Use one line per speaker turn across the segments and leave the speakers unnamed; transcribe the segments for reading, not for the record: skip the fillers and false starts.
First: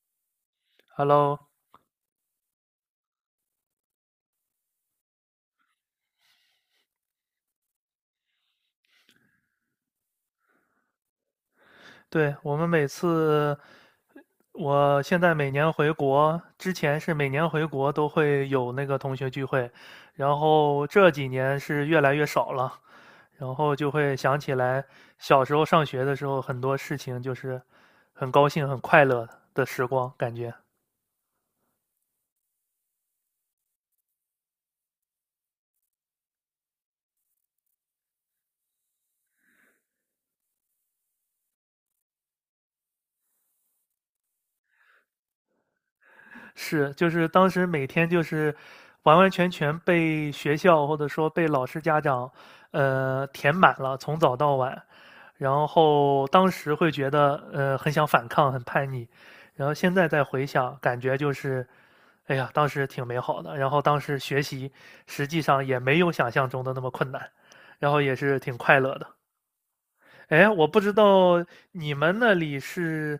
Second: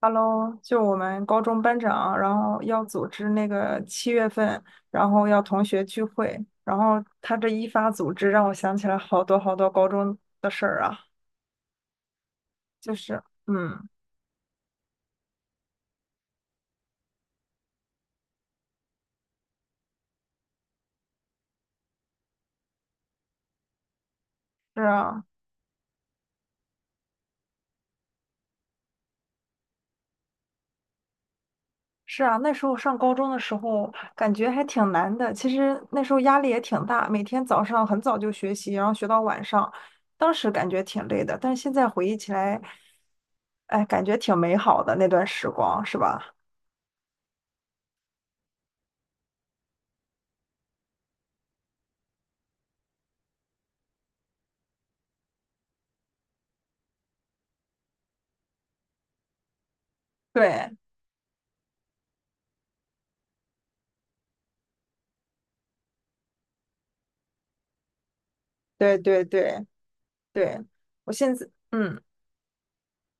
Hello，就我们
Hello，
高中班长，然后要组织那个7月份，然后要同学聚会，然后他这一发组织，让我想起来好多好多高中的事儿啊，
对，
就是，嗯，
我现在每年回国，之前是每年回国都会有那个同学聚会，然后这几年是越来越少了，然后就会想起
是
来
啊，
小时候上学的时候，很多事情就是很高兴、很快乐的时光，感觉。
是啊，那时候上高中的时候，感觉还挺难的，其实那时候压力也挺大，每天早上很早就学习，然后学到晚上，当时感觉挺累的，但是现在回忆起来，哎，感觉挺美好的那段时光，是吧？
是，就是当时每天就是完完全全被学校或者说被老师、家长，填满了，从早到晚。然后当时会觉得，很想反抗，很叛逆。然后现在再回想，
对，
感觉就是，哎呀，当时挺美好的。然后当时学习实际上也没有想象中的那么困难，然后也是挺快乐
对
的。
对对。
哎，
对，
我不知
我现
道
在，
你
嗯，
们那里是，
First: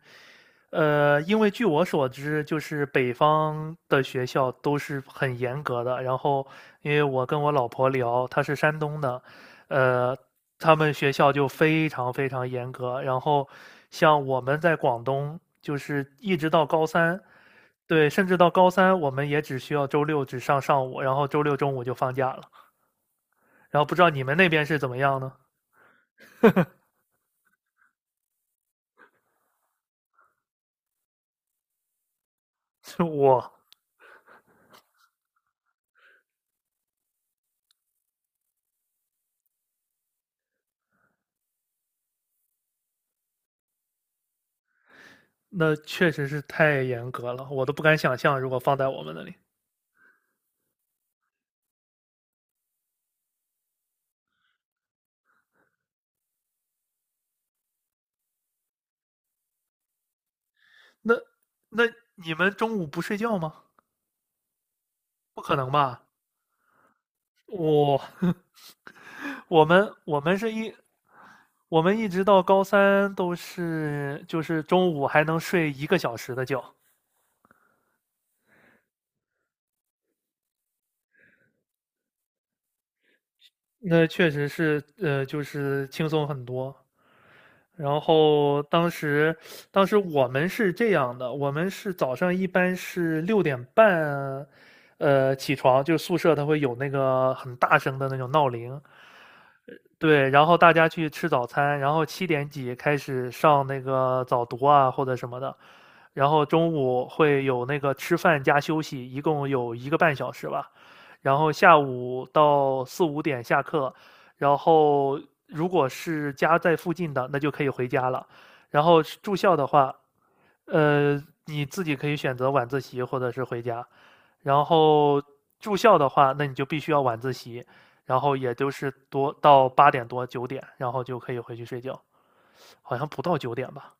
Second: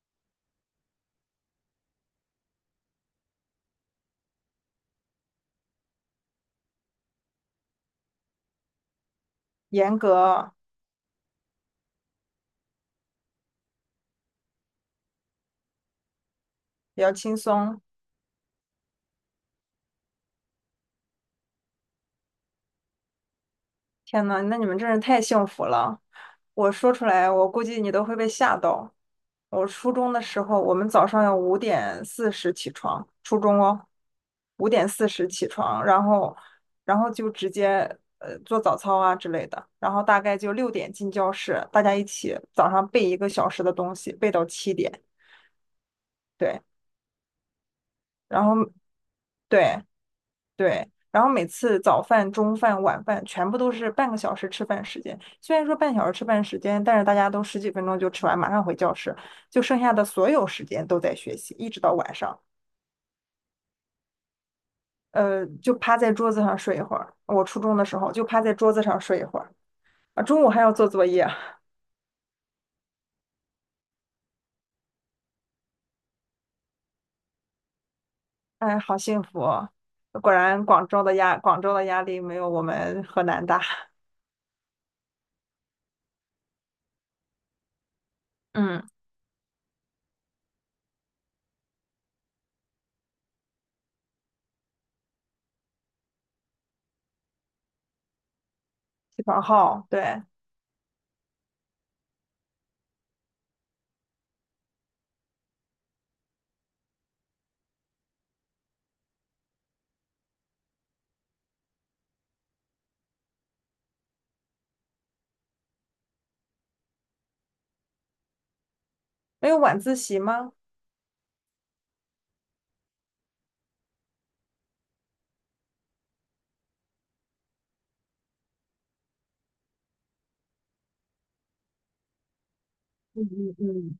因为据我所知，就是北方的学校都是很严格的。然后，因为我跟我老婆聊，她是山东的，
严
呃，
格
他们学校就非常非常严格。然后，像我们在广东，就是一直到高
比较
三，
轻松。
对，甚至到高三，我们也只需要周六只上上午，然后周六中午就放假了。然后不知道你
天
们
呐，
那
那
边
你们
是怎
真
么
是
样
太
呢？
幸福了！我说出来，我估计你都会被吓到。我初中的时候，我们早上要五点四十起
是
床，初
我。
中哦，五点四十起床，然后就直接做早操啊之类的，然后大概就6点进教室，大家一起早上背1个小时的东西，背到7点，
那确实是
对，
太严格了，我都不敢想象，
然
如
后
果放在我们那里，
对。对，然后每次早饭、中饭、晚饭全部都是半个小时吃饭时间。虽然说半小时吃饭时间，但是大家都十几分钟就吃完，马上回教室，就剩下的所有时间都在
那
学习，一直
那
到晚
你
上。
们中午不睡觉吗？不可能
就趴
吧？
在桌子上睡一会儿。我初中的时
我
候就趴 在桌子上睡一会儿
我们我
啊，
们
中午
是
还要
一
做作业，
我们一直到高三都是就是中午还能睡一个小时的觉，
哎，好幸福哦果然广州的压力没有我们河南大。
那确实是就是轻松很多。然后
嗯，
当时我们是这样的，我们是早上一般是6点半，起床，就是宿舍它会有那个很大声的那种闹铃，
起床号，对，
对，然后大家去吃早餐，然后七点几开始上那个早读啊或者什么的，然后中午会有那个吃饭加休息，一共有1个半小时吧。然后下午到四五点下课，然后如果是家在附近的，那就可以回家了。然后住
没
校
有
的
晚
话，
自习吗？
呃，你自己可以选择晚自习或者是回家。然后住校的话，那你就必须要晚自习。然后也就是多到八点多九点，然后就可以回去睡觉，好像不
嗯
到九
嗯
点吧。
嗯，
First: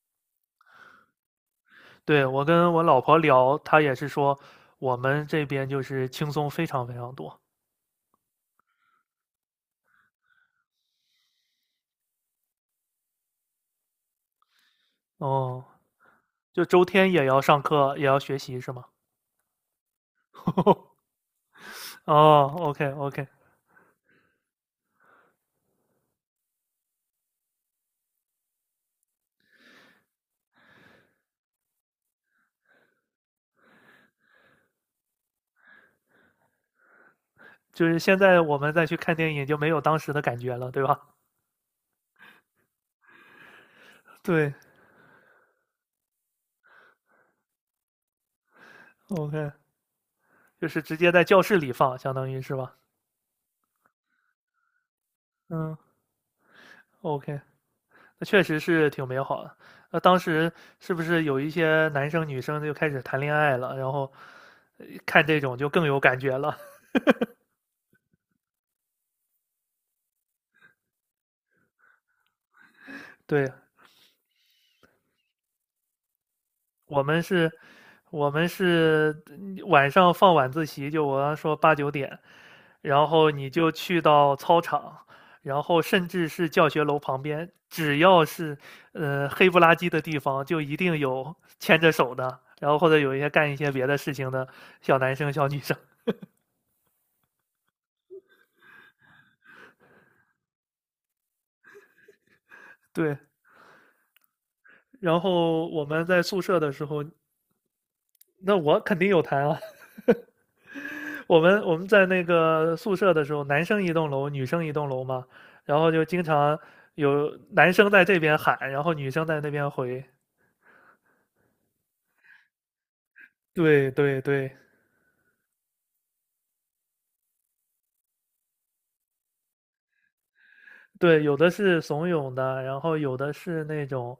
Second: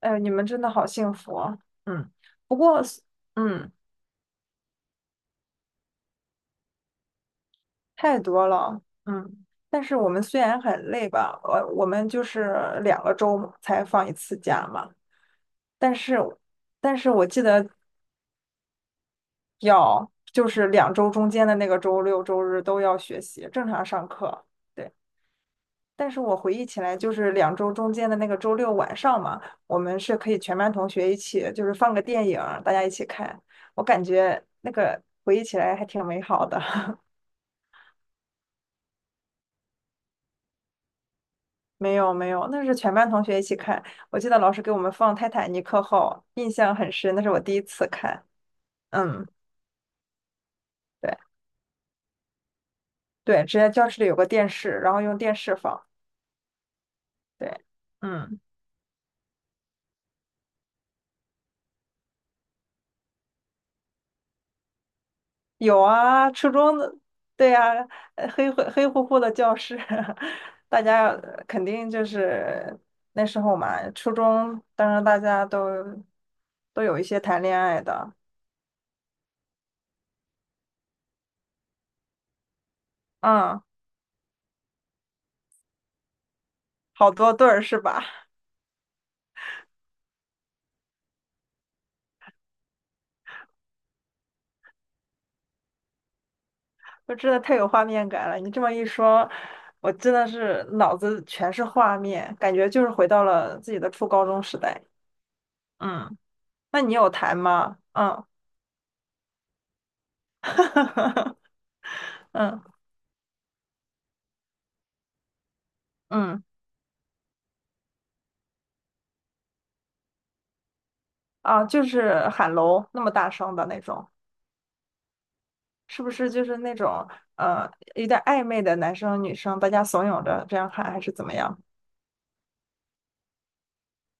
哎，你们真的好幸福啊嗯，
对，我
不
跟我
过，
老婆聊，
嗯，
她也是说我们这边就是轻松非常非常多。
太多了，嗯。但是我们虽然很累吧，我们就是2个周才放一次假嘛。
哦，
但是，
就周
但
天
是
也
我
要
记
上
得
课，也要学习是吗？
就是两 周中间的那个周六周
哦
日都
，OK
要学
OK。
习，正常上课。对，但是我回忆起来，就是两周中间的那个周六晚上嘛，我们是可以全班同学一起，就是放个电影，大家一起看。我感觉那个回忆起来还挺美好的。
就是现在我们再去看电影就没有当时的感觉了，对吧？
没有没有，那是全班同学一起看。我 记得
对
老师给我们放《泰坦尼克号》，印象很深，那是我第一次看。嗯，
，OK，就是直接
对
在教室里放，相当于是吧？
对，之前教室里有个电视，然后用电视
嗯
放。
，OK。
对，
那
嗯，
确实是挺美好的。那当时是不是有一些男生女生就开始谈恋爱了？然后看这种就
有
更有感
啊，
觉
初
了。
中的，对呀、黑乎乎的教室，大家肯定就是 那时
对，
候嘛，初中，当然大家都有
我
一些
们
谈
是，
恋爱的，
晚上放晚自习，就我刚说八九点，然后你
嗯，
就去到操场，然后甚至是教学楼
好
旁
多对
边，
儿是
只
吧？
要是黑不拉几的地方，就一定有牵着手的，然后或者有一些干一些别的事情的小男生小女生。
就真的太有画面感了。你这么一说，我真的是脑子全是画面，感觉就是回
对，
到了自己的初高中时代。
然后我们
嗯，
在宿舍的
那
时
你
候，
有弹吗？嗯，
那我肯定有谈啊。我们在那
嗯
个宿舍的时候，男生一栋楼，女生一栋楼嘛，然后就经
嗯
常有男生在这边喊，然后女生在那边回。
啊，就是喊楼那么大声的那
对
种，
对对
是不是就是那种呃有点暧昧的男生女生，大家怂恿着这样喊，还是
对，
怎么
有的
样？
是怂恿的，然后有的是那种，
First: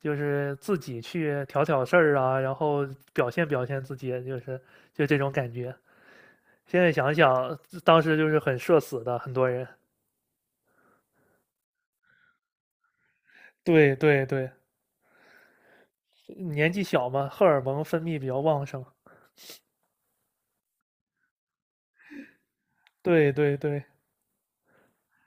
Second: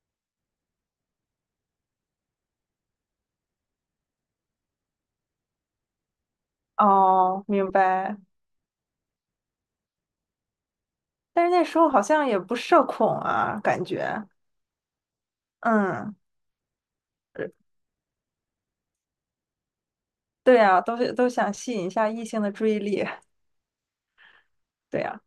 就是自己去挑挑事儿啊，然后表现表现自己，就是就这种感觉。现在想
哦，
想，
明
当时
白。
就是很社死的，很多人。
但是那时候好像也不社恐啊，感
对
觉
对对，
嗯。
年纪小嘛，荷尔蒙分泌比较旺盛。
对呀，都想吸引一下异性的注意力，
对对对，
对呀。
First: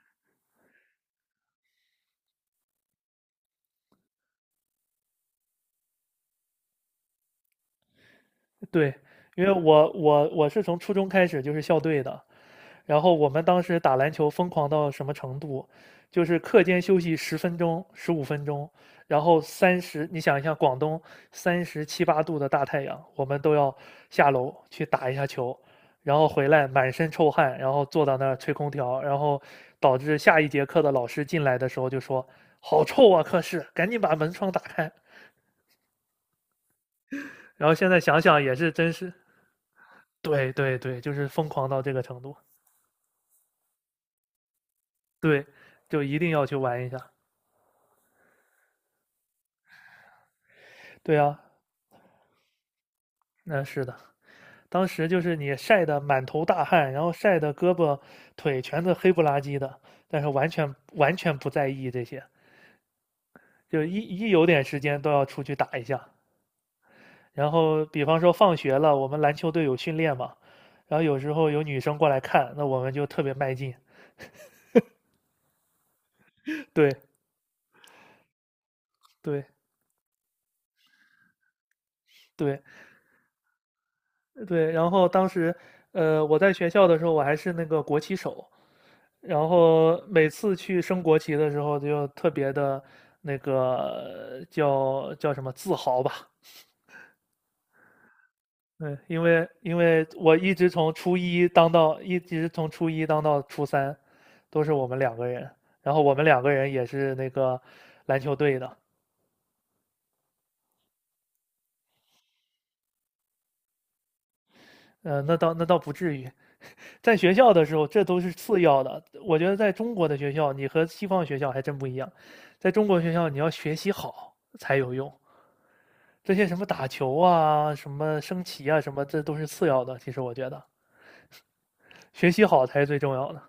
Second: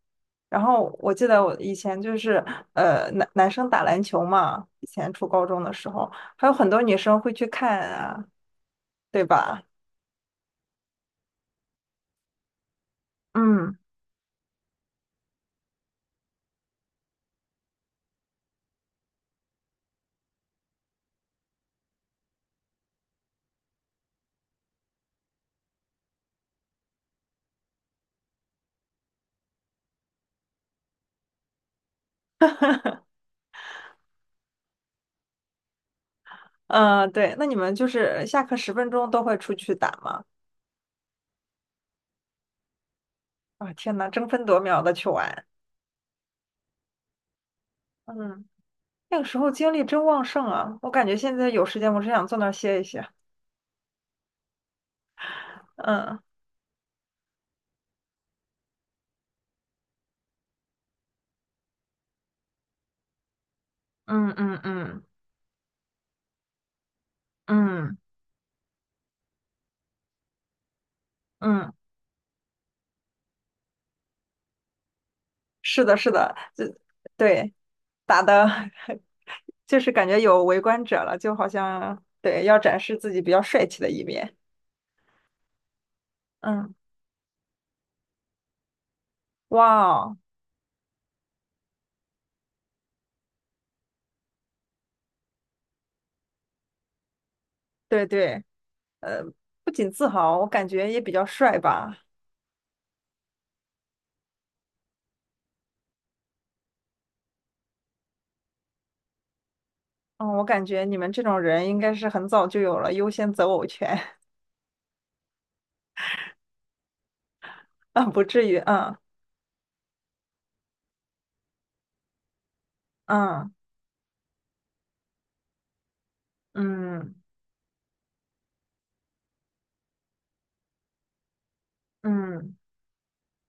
然后我记得我以前就是，男生打篮球嘛，以前初高中的时候，还有很多女生会去看啊，
对，
对
因为
吧？
我是从初中开始就是校队的，然后我们当
嗯
时打篮球疯狂到什么程度，就是课间休息10分钟、15分钟，然后你想一下，广东三十七八度的大太阳，我们都要下楼去打一下球，然后回来满身臭汗，然后坐到那儿吹空调，然后导致下一节课的老师进来的时候就说："好臭啊，课室，赶紧把门窗打开。"
嗯，对。那你
然后
们就
现在想
是
想
下
也
课
是，
十分
真
钟
是
都会出去打吗？
对对对，就是疯狂到这个程度，
啊，天呐，争分夺秒的去玩，
对，就一定要去玩一下。
嗯，那个时候精力真旺盛啊！我感觉
对
现
啊，
在有时间，我只想坐那儿歇一歇。
那是的，当时就是你晒得
嗯
满头大汗，然后晒得胳膊腿全是黑不拉几的，但是完全完全不在意这些，就一
嗯
有
嗯
点时间
嗯
都要出去打一下。然后，
嗯
比方说放学了，我们篮球队有训练嘛，然后有时候有
嗯，
女生过来看，那我们就特别卖劲。
是的，是的，就
对
对。打的，
对
就是感觉有围观者了，就好像对要
对
展示自己比较帅气的一面。
对，然后当时，我在学
嗯，
校的时候，我还是那个国旗手，然
哇
后
哦，
每次去升国旗的时候，就特别的那个叫叫什么自豪吧。
对对，
嗯，因
呃，
为
不
因
仅
为
自
我
豪，我
一
感
直
觉
从
也比
初
较
一
帅
当
吧。
到一直从初一当到初三，都是我们两个人。然后我们两个人也是那个篮球队的。
嗯，我感觉你们这种人应该是很早就有了优先择偶权
那倒不至于。在学校的 时候，这
啊，
都
不
是
至于。
次要
嗯
的。我觉得在中国的学校，你和西方学校还真不一样。在中国学校，你要
嗯
学习好才有用。这些什么打
嗯
球啊、什么升旗啊、什么，这都是次要的。其实我觉得，学习
嗯。
好才是最重要的。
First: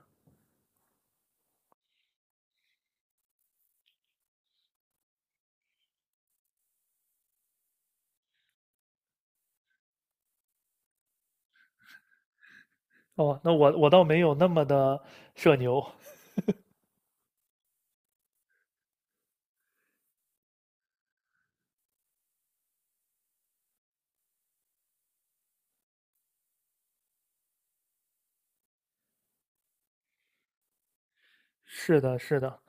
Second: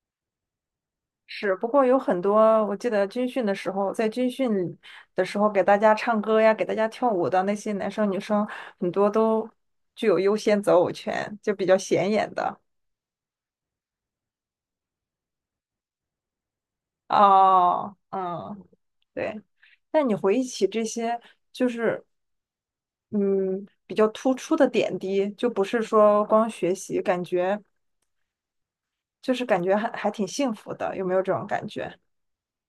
是，不过有很多，我记得军训的时候，在军训的时候给大家唱歌呀，给大家跳舞的那些男生女生，很多都具有优先择偶权，就比较显眼的。
哦，那我倒没有那么的社牛。
哦，嗯，对。但你回忆起这些，就是嗯，比较突出的点滴，就不是说光学习，感觉就是感觉还挺幸福的，有没有这种感觉？
是的，是的，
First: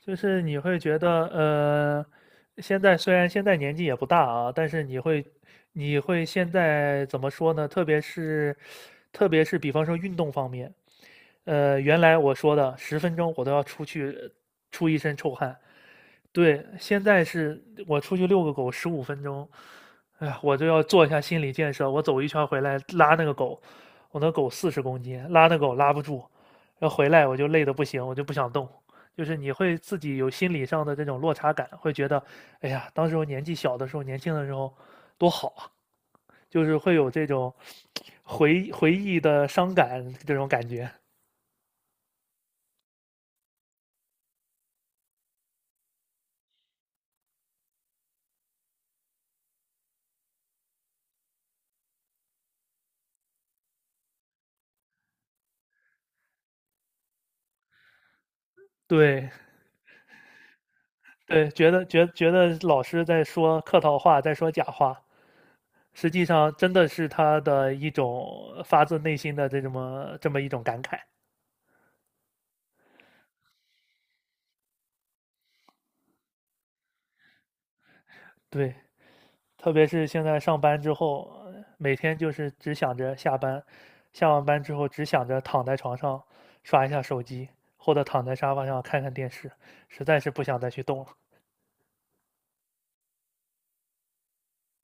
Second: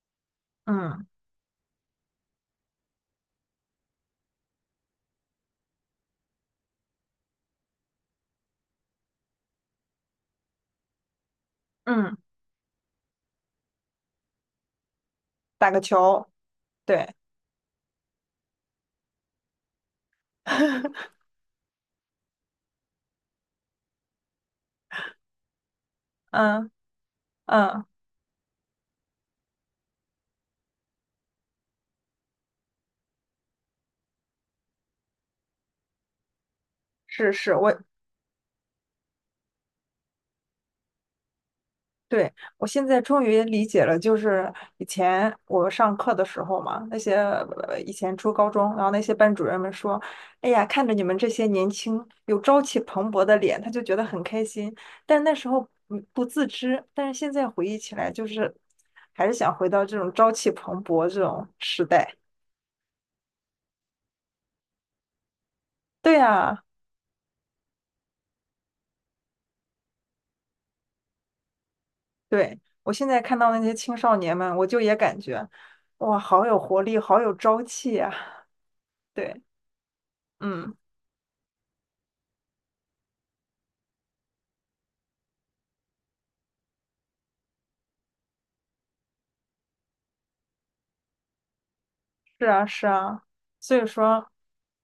就是你会觉
嗯
得，现在虽然现在年纪也不大啊，但是你会，你会现在怎么说呢？特别是比方说运动方面，原来
嗯，
我说的十分钟我都要出去出一身臭汗，
打个球，
对，现
对，
在是我出去遛个狗十五分钟，哎呀，我就要做一下心理建设。我走一圈回来拉那个狗，我那狗40公斤，拉那狗拉不住，
嗯
要回来我就累得不
嗯。
行，我就不想动。就是你会自己有心理上的这种落差感，会觉得，哎呀，当时我年纪小的时候，年轻的时候多好啊，就是会有这
是
种
是，
回忆的伤感这种感觉。
对，我现在终于理解了，就是以前我上课的时候嘛，那些以前初高中，然后那些班主任们说，哎呀，看着你们这些年轻有朝气蓬勃的脸，他就觉得很开心。但那时候不自知，但是现在回忆起来，就是还
对，
是想回到这种朝气蓬勃这
对，
种
觉
时
得觉
代。
觉得老师在说客套话，在说假话，实
对
际上
啊，
真的是他的一种发自内心的这么一种感慨。
对，我现在看到那些青少年们，我就也感觉，哇，好有活力，好有朝气啊。
对，
对，
特别是现在上
嗯。
班之后，每天就是只想着下班，下完班之后只想着躺在床上刷一下手机，或者躺在沙发上看看电视，实在是不想再去动了。
是啊，是啊，所以说，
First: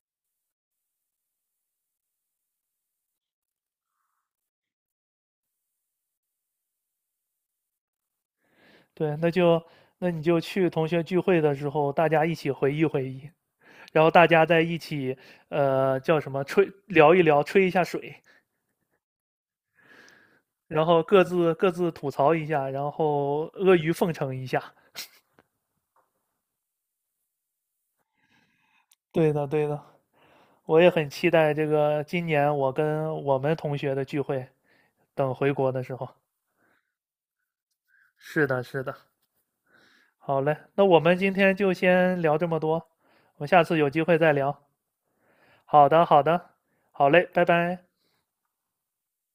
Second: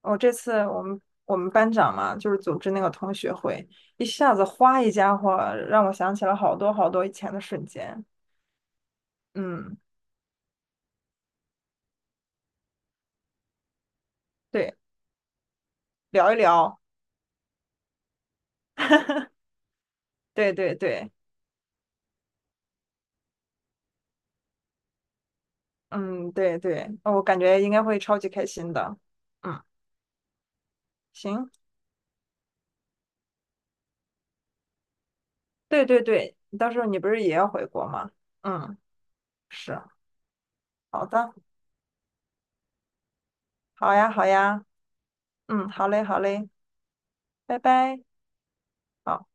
我这次我们班长嘛，就是组织那个同学会，一下子哗一家伙，让我想起了好多好多以前的瞬间。
对，
嗯，
那你就去同学聚会的时候，大家一起回忆回忆。然后大家在
对，
一起，叫什
聊一
么吹
聊，
聊一聊，吹一下水，
对对
然后
对，
各自吐槽一下，然后阿谀奉承一下。
嗯，对对，哦我感觉应该会超级开心的。
对的，
嗯，
对的，我也很期
行，
待这个今年我跟我们同学的聚会，等回国的
对
时
对
候。
对，到时候你不是也要回国吗？
是的，
嗯，
是的。
是，
好嘞，那我
好
们今
的，
天就先聊这么多，我们下次有
好
机
呀，
会
好
再聊。
呀，嗯，好
好
嘞，
的，
好
好
嘞，
的，好嘞，拜
拜
拜。
拜。好。